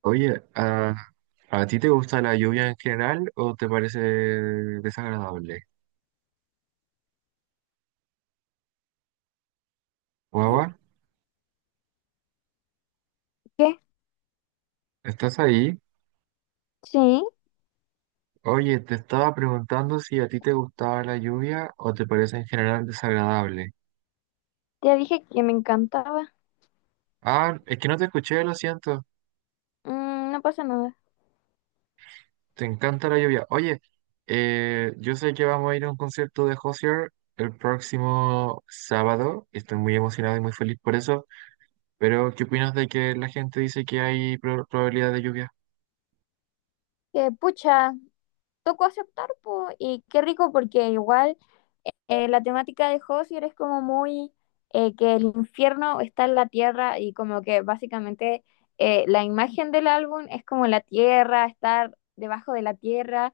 Oye, ¿a ti te gusta la lluvia en general o te parece desagradable? Yo Guagua, dije, ¿estás ahí? sí, Oye, te estaba preguntando si a ti te gustaba la lluvia o te parece en general desagradable. ya dije que me encantaba. Ah, es que no te escuché, lo siento. Mm, no pasa nada. Te encanta la lluvia. Oye, yo sé que vamos a ir a un concierto de Hozier el próximo sábado. Estoy muy emocionado y muy feliz por eso. Pero, ¿qué opinas de que la gente dice que hay probabilidad de lluvia? Que pucha, tocó aceptar, po, y qué rico porque igual la temática de Hozier es como muy que el infierno está en la tierra y como que básicamente la imagen del álbum es como la tierra, estar debajo de la tierra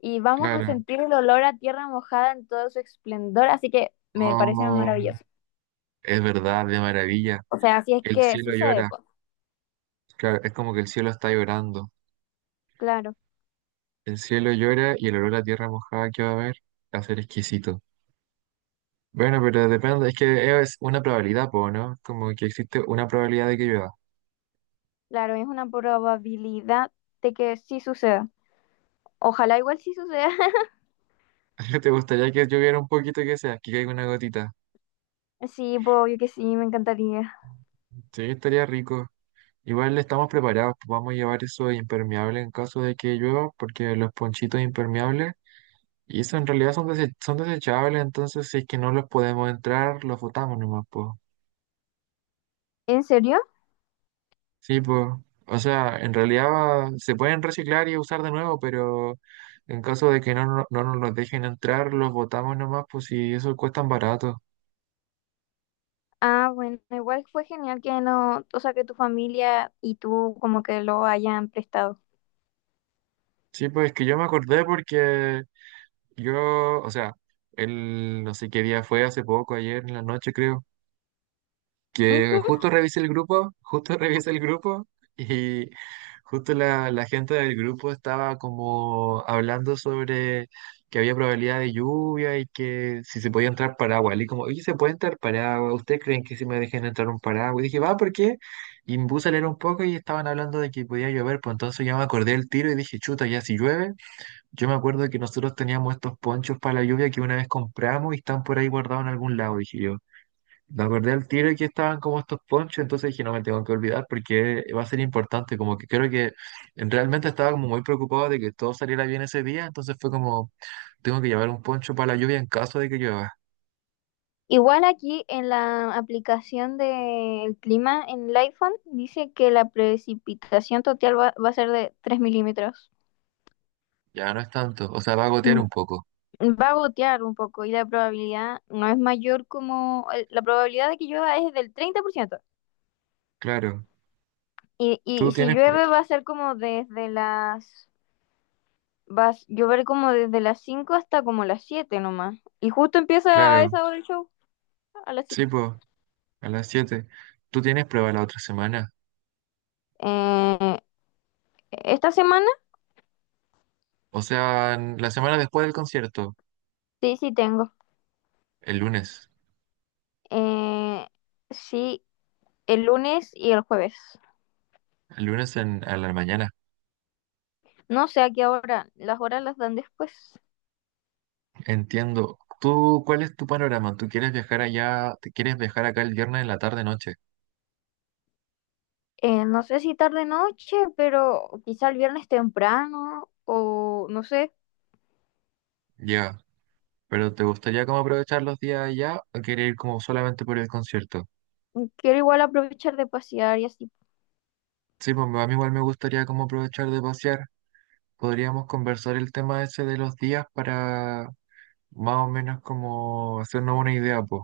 y vamos a Claro. sentir el olor a tierra mojada en todo su esplendor, así que me parece Oh. maravilloso. Es verdad, de maravilla. O sea, así es El que cielo sucede, llora. pues. Claro, es como que el cielo está llorando. Claro. El cielo llora y el olor a tierra mojada que va a haber va a ser exquisito. Bueno, pero depende, es que es una probabilidad, po, ¿no? Como que existe una probabilidad de que llueva. Claro, es una probabilidad de que sí suceda. Ojalá igual sí suceda. ¿Te gustaría que lloviera un poquito que sea, que caiga una gotita? Sí, pues, obvio que sí, me encantaría. Sí, estaría rico. Igual estamos preparados, pues vamos a llevar eso de impermeable en caso de que llueva, porque los ponchitos impermeables, y eso en realidad son, son desechables, entonces si es que no los podemos entrar, los botamos nomás, pues. ¿En serio? Sí, pues, o sea, en realidad se pueden reciclar y usar de nuevo, pero en caso de que no nos los dejen entrar, los botamos nomás, pues y eso cuesta barato. Ah, bueno, igual fue genial que no, o sea, que tu familia y tú como que lo hayan prestado. Sí, pues es que yo me acordé porque yo, o sea, el no sé qué día fue, hace poco, ayer en la noche creo. Que Ujú. justo revisé el grupo, justo revisé el grupo y justo la gente del grupo estaba como hablando sobre que había probabilidad de lluvia y que si se podía entrar paraguas. Y como, oye, ¿se puede entrar paraguas? ¿Ustedes creen que si me dejen entrar un paraguas? Y dije, va, ¿por qué? Y me puse a leer un poco y estaban hablando de que podía llover, pues entonces ya me acordé del tiro y dije, chuta, ya si llueve. Yo me acuerdo que nosotros teníamos estos ponchos para la lluvia que una vez compramos y están por ahí guardados en algún lado, dije yo. Me acordé al tiro que estaban como estos ponchos, entonces dije, no me tengo que olvidar porque va a ser importante, como que creo que realmente estaba como muy preocupado de que todo saliera bien ese día, entonces fue como, tengo que llevar un poncho para la lluvia en caso de que llueva, Igual aquí en la aplicación del clima en el iPhone dice que la precipitación total va a ser de 3 milímetros. ya no es tanto, o sea, va a gotear Mm. un poco, Va a gotear un poco y la probabilidad no es mayor como, la probabilidad de que llueva es del 30%. claro, Y, tú y si tienes, prue- llueve va a ser como desde las... Va a llover como desde las 5 hasta como las 7 nomás. Y justo empieza a claro, esa hora el show, a las sí, siete. pues, a las 7 tú tienes prueba la otra semana, Eh, ¿Esta semana? o sea, la semana después del concierto, Sí, sí tengo. el lunes, Eh, sí, el lunes y el jueves. el lunes en, a la mañana. No sé a qué hora, las horas las dan después. Entiendo. ¿Tú cuál es tu panorama? ¿Tú quieres viajar allá? ¿Te quieres viajar acá el viernes en la tarde noche? No sé si tarde noche, pero quizá el viernes temprano o no sé. Ya. ¿Pero te gustaría como aprovechar los días allá o quieres ir como solamente por el concierto? Quiero igual aprovechar de pasear y así. Sí, pues a mí igual me gustaría como aprovechar de pasear. Podríamos conversar el tema ese de los días para más o menos como hacernos una idea, pues.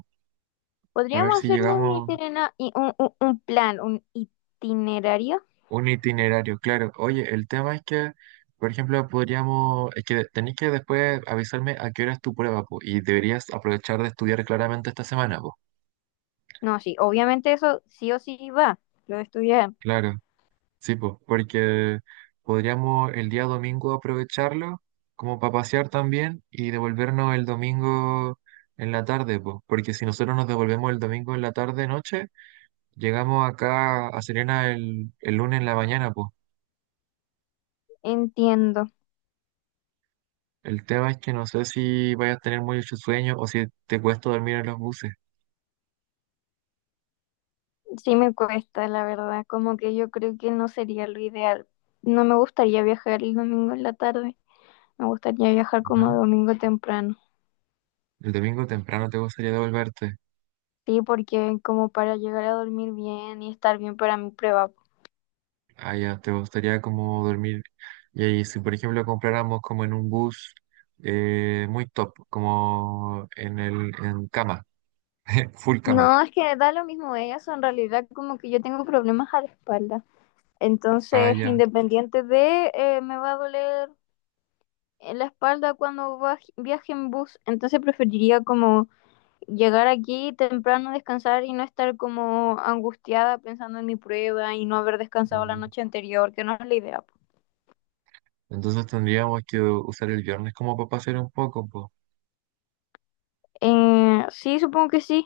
A ver Podríamos si hacernos un llegamos. itinerario, un plan, un itinerario. Un itinerario, claro. Oye, el tema es que, por ejemplo, podríamos, es que tenéis que después avisarme a qué hora es tu prueba, po, y deberías aprovechar de estudiar claramente esta semana, po. No, sí, obviamente eso sí o sí va, lo de estudiar. Claro, sí, pues, porque podríamos el día domingo aprovecharlo como para pasear también y devolvernos el domingo en la tarde, pues, porque si nosotros nos devolvemos el domingo en la tarde, noche, llegamos acá a Serena el lunes en la mañana, pues. Entiendo. El tema es que no sé si vayas a tener mucho sueño o si te cuesta dormir en los buses, Sí me cuesta, la verdad, como que yo creo que no sería lo ideal. No me gustaría viajar el domingo en la tarde. Me gustaría viajar como ¿no? domingo temprano. El domingo temprano te gustaría devolverte. Sí, porque como para llegar a dormir bien y estar bien para mi prueba. Allá te gustaría como dormir. Y ahí, si por ejemplo compráramos como en un bus muy top, como en el en cama, full cama. No, es que da lo mismo eso, en realidad como que yo tengo problemas a la espalda. Entonces, Allá. independiente de, me va a doler en la espalda cuando viaje en bus. Entonces, preferiría como llegar aquí temprano, descansar y no estar como angustiada pensando en mi prueba y no haber descansado la Mm. noche anterior, que no es la idea, po. Entonces tendríamos que usar el viernes como para pasear un poco, po. Sí, supongo que sí.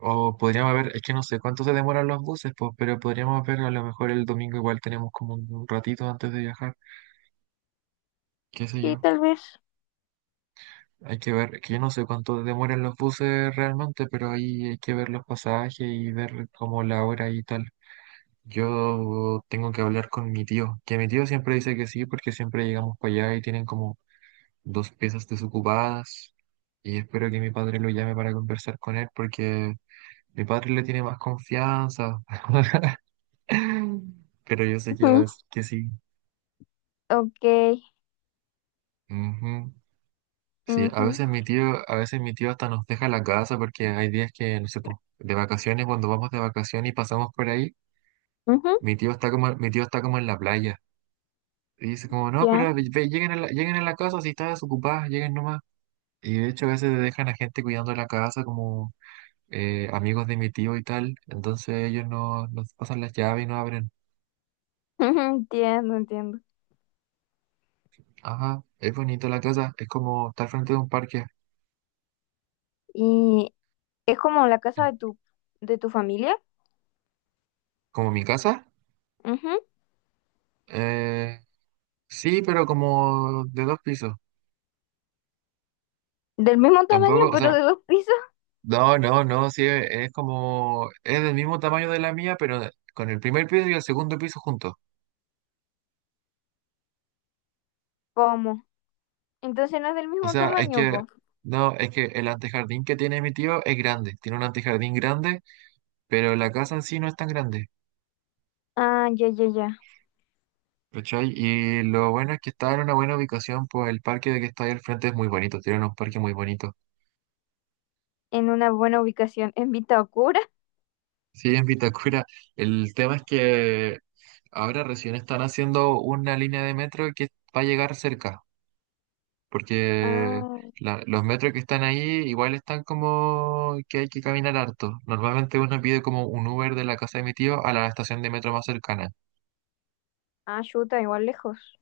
O podríamos ver, es que no sé cuánto se demoran los buses, pues, pero podríamos ver, a lo mejor el domingo igual tenemos como un ratito antes de viajar. Qué sé Sí, yo. tal vez. Hay que ver, que yo no sé cuánto demoran los buses realmente, pero ahí hay que ver los pasajes y ver como la hora y tal. Yo tengo que hablar con mi tío, que mi tío siempre dice que sí, porque siempre llegamos para allá y tienen como dos piezas desocupadas. Y espero que mi padre lo llame para conversar con él, porque mi padre le tiene más confianza. Pero yo sé que va a Ujú. decir que sí. Ok. Ujú. Sí, a Ujú. veces mi tío, a veces mi tío hasta nos deja la casa porque hay días que, no sé, po, de vacaciones, cuando vamos de vacaciones y pasamos por ahí, Ujú. mi tío está como, mi tío está como en la playa. Y dice como, no, pero Ya. Ve, lleguen a lleguen a la casa, si están desocupadas, lleguen nomás. Y de hecho a veces dejan a gente cuidando la casa, como amigos de mi tío y tal. Entonces ellos no, nos pasan las llaves y no abren. Ujú, entiendo, entiendo. Ajá, es bonito la casa, es como estar frente de un parque. Y es como la casa de de tu familia. ¿Como mi casa? Ujú. Eh, sí, pero como de dos pisos. Del mismo tamaño, Tampoco, o pero de sea, dos pisos. no, no, no, sí, es como, es del mismo tamaño de la mía, pero con el primer piso y el segundo piso juntos. ¿Cómo? Entonces no es del O mismo sea, es tamaño que, vos. no, es que el antejardín que tiene mi tío es grande, tiene un antejardín grande, pero la casa en sí no es tan grande, Ah, ya, ya, ya. ¿cachai? Y lo bueno es que está en una buena ubicación, pues el parque de que está ahí al frente es muy bonito, tiene unos parques muy bonitos. En una buena ubicación. ¿En Vitacura? Sí, en Vitacura, el tema es que ahora recién están haciendo una línea de metro que va a llegar cerca. Porque Ah, los metros que están ahí igual están como que hay que caminar harto. Normalmente uno pide como un Uber de la casa de mi tío a la estación de metro más cercana. ah, chuta, igual lejos.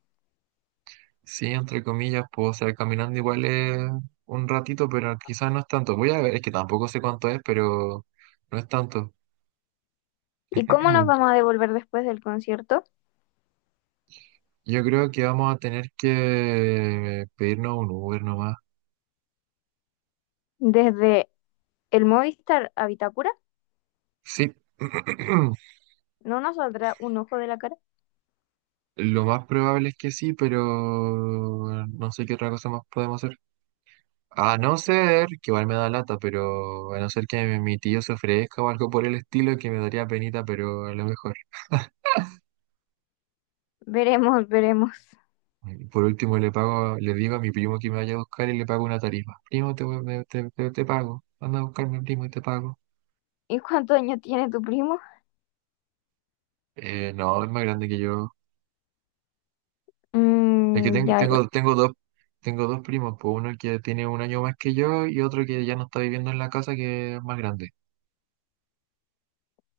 Sí, entre comillas, puedo ser caminando igual es un ratito, pero quizás no es tanto. Voy a ver, es que tampoco sé cuánto es, pero no es tanto. ¿Y cómo nos vamos a devolver después del concierto? Yo creo que vamos a tener que pedirnos un Uber nomás. ¿Desde el Movistar a Vitacura? Sí. ¿No nos saldrá un ojo de la cara? Lo más probable es que sí, pero no sé qué otra cosa más podemos hacer. A no ser, que igual me da lata, pero a no ser que mi tío se ofrezca o algo por el estilo, que me daría penita, pero a lo mejor. Veremos, veremos. Y por último, le pago, le digo a mi primo que me vaya a buscar y le pago una tarifa. Primo, te, te pago. Anda a buscarme, primo, y te pago. ¿Y cuántos años tiene tu primo? No, es más grande que yo. Es que Mm, ya, ya. Tengo dos primos, pues uno que tiene un año más que yo y otro que ya no está viviendo en la casa, que es más grande.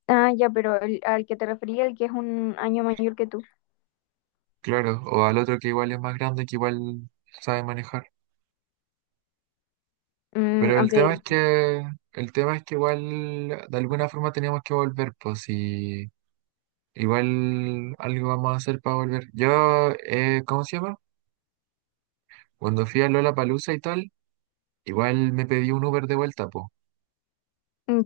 Ah, ya, pero al que te refería, el que es un año mayor que tú. Claro, o al otro que igual es más grande, que igual sabe manejar. Mm, Pero ok, el tema es que igual de alguna forma teníamos que volver, pues si igual algo vamos a hacer para volver. Yo, ¿cómo se llama? Cuando fui a Lollapalooza y tal, igual me pedí un Uber de vuelta, pues.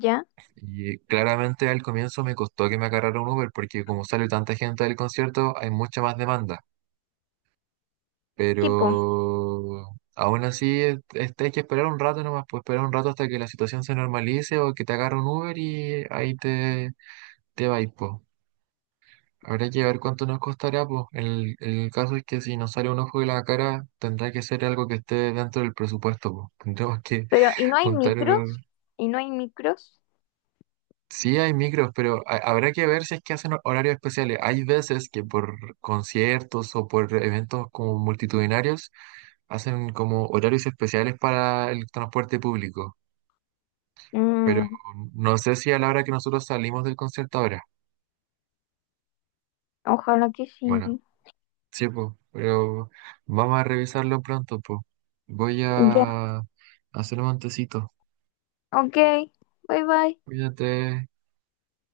ya. Y claramente al comienzo me costó que me agarrara un Uber porque como sale tanta gente del concierto, hay mucha más demanda. Pero Tipo, aún así, hay que esperar un rato nomás, pues esperar un rato hasta que la situación se normalice o que te agarre un Uber y ahí te, te va. Habrá que ver cuánto nos costará, pues. El caso es que si nos sale un ojo de la cara, tendrá que ser algo que esté dentro del presupuesto, pues. Tendremos que pero ¿y no hay juntar. micros? ¿Y no hay micros? Sí, hay micros, pero habrá que ver si es que hacen horarios especiales. Hay veces que por conciertos o por eventos como multitudinarios hacen como horarios especiales para el transporte público, pero Mm, no sé si a la hora que nosotros salimos del concierto ahora. ojalá que Bueno, sí. sí, po, pero vamos a revisarlo pronto, po. Voy Ya. a hacer un montecito. Ok, bye bye. Cuídate.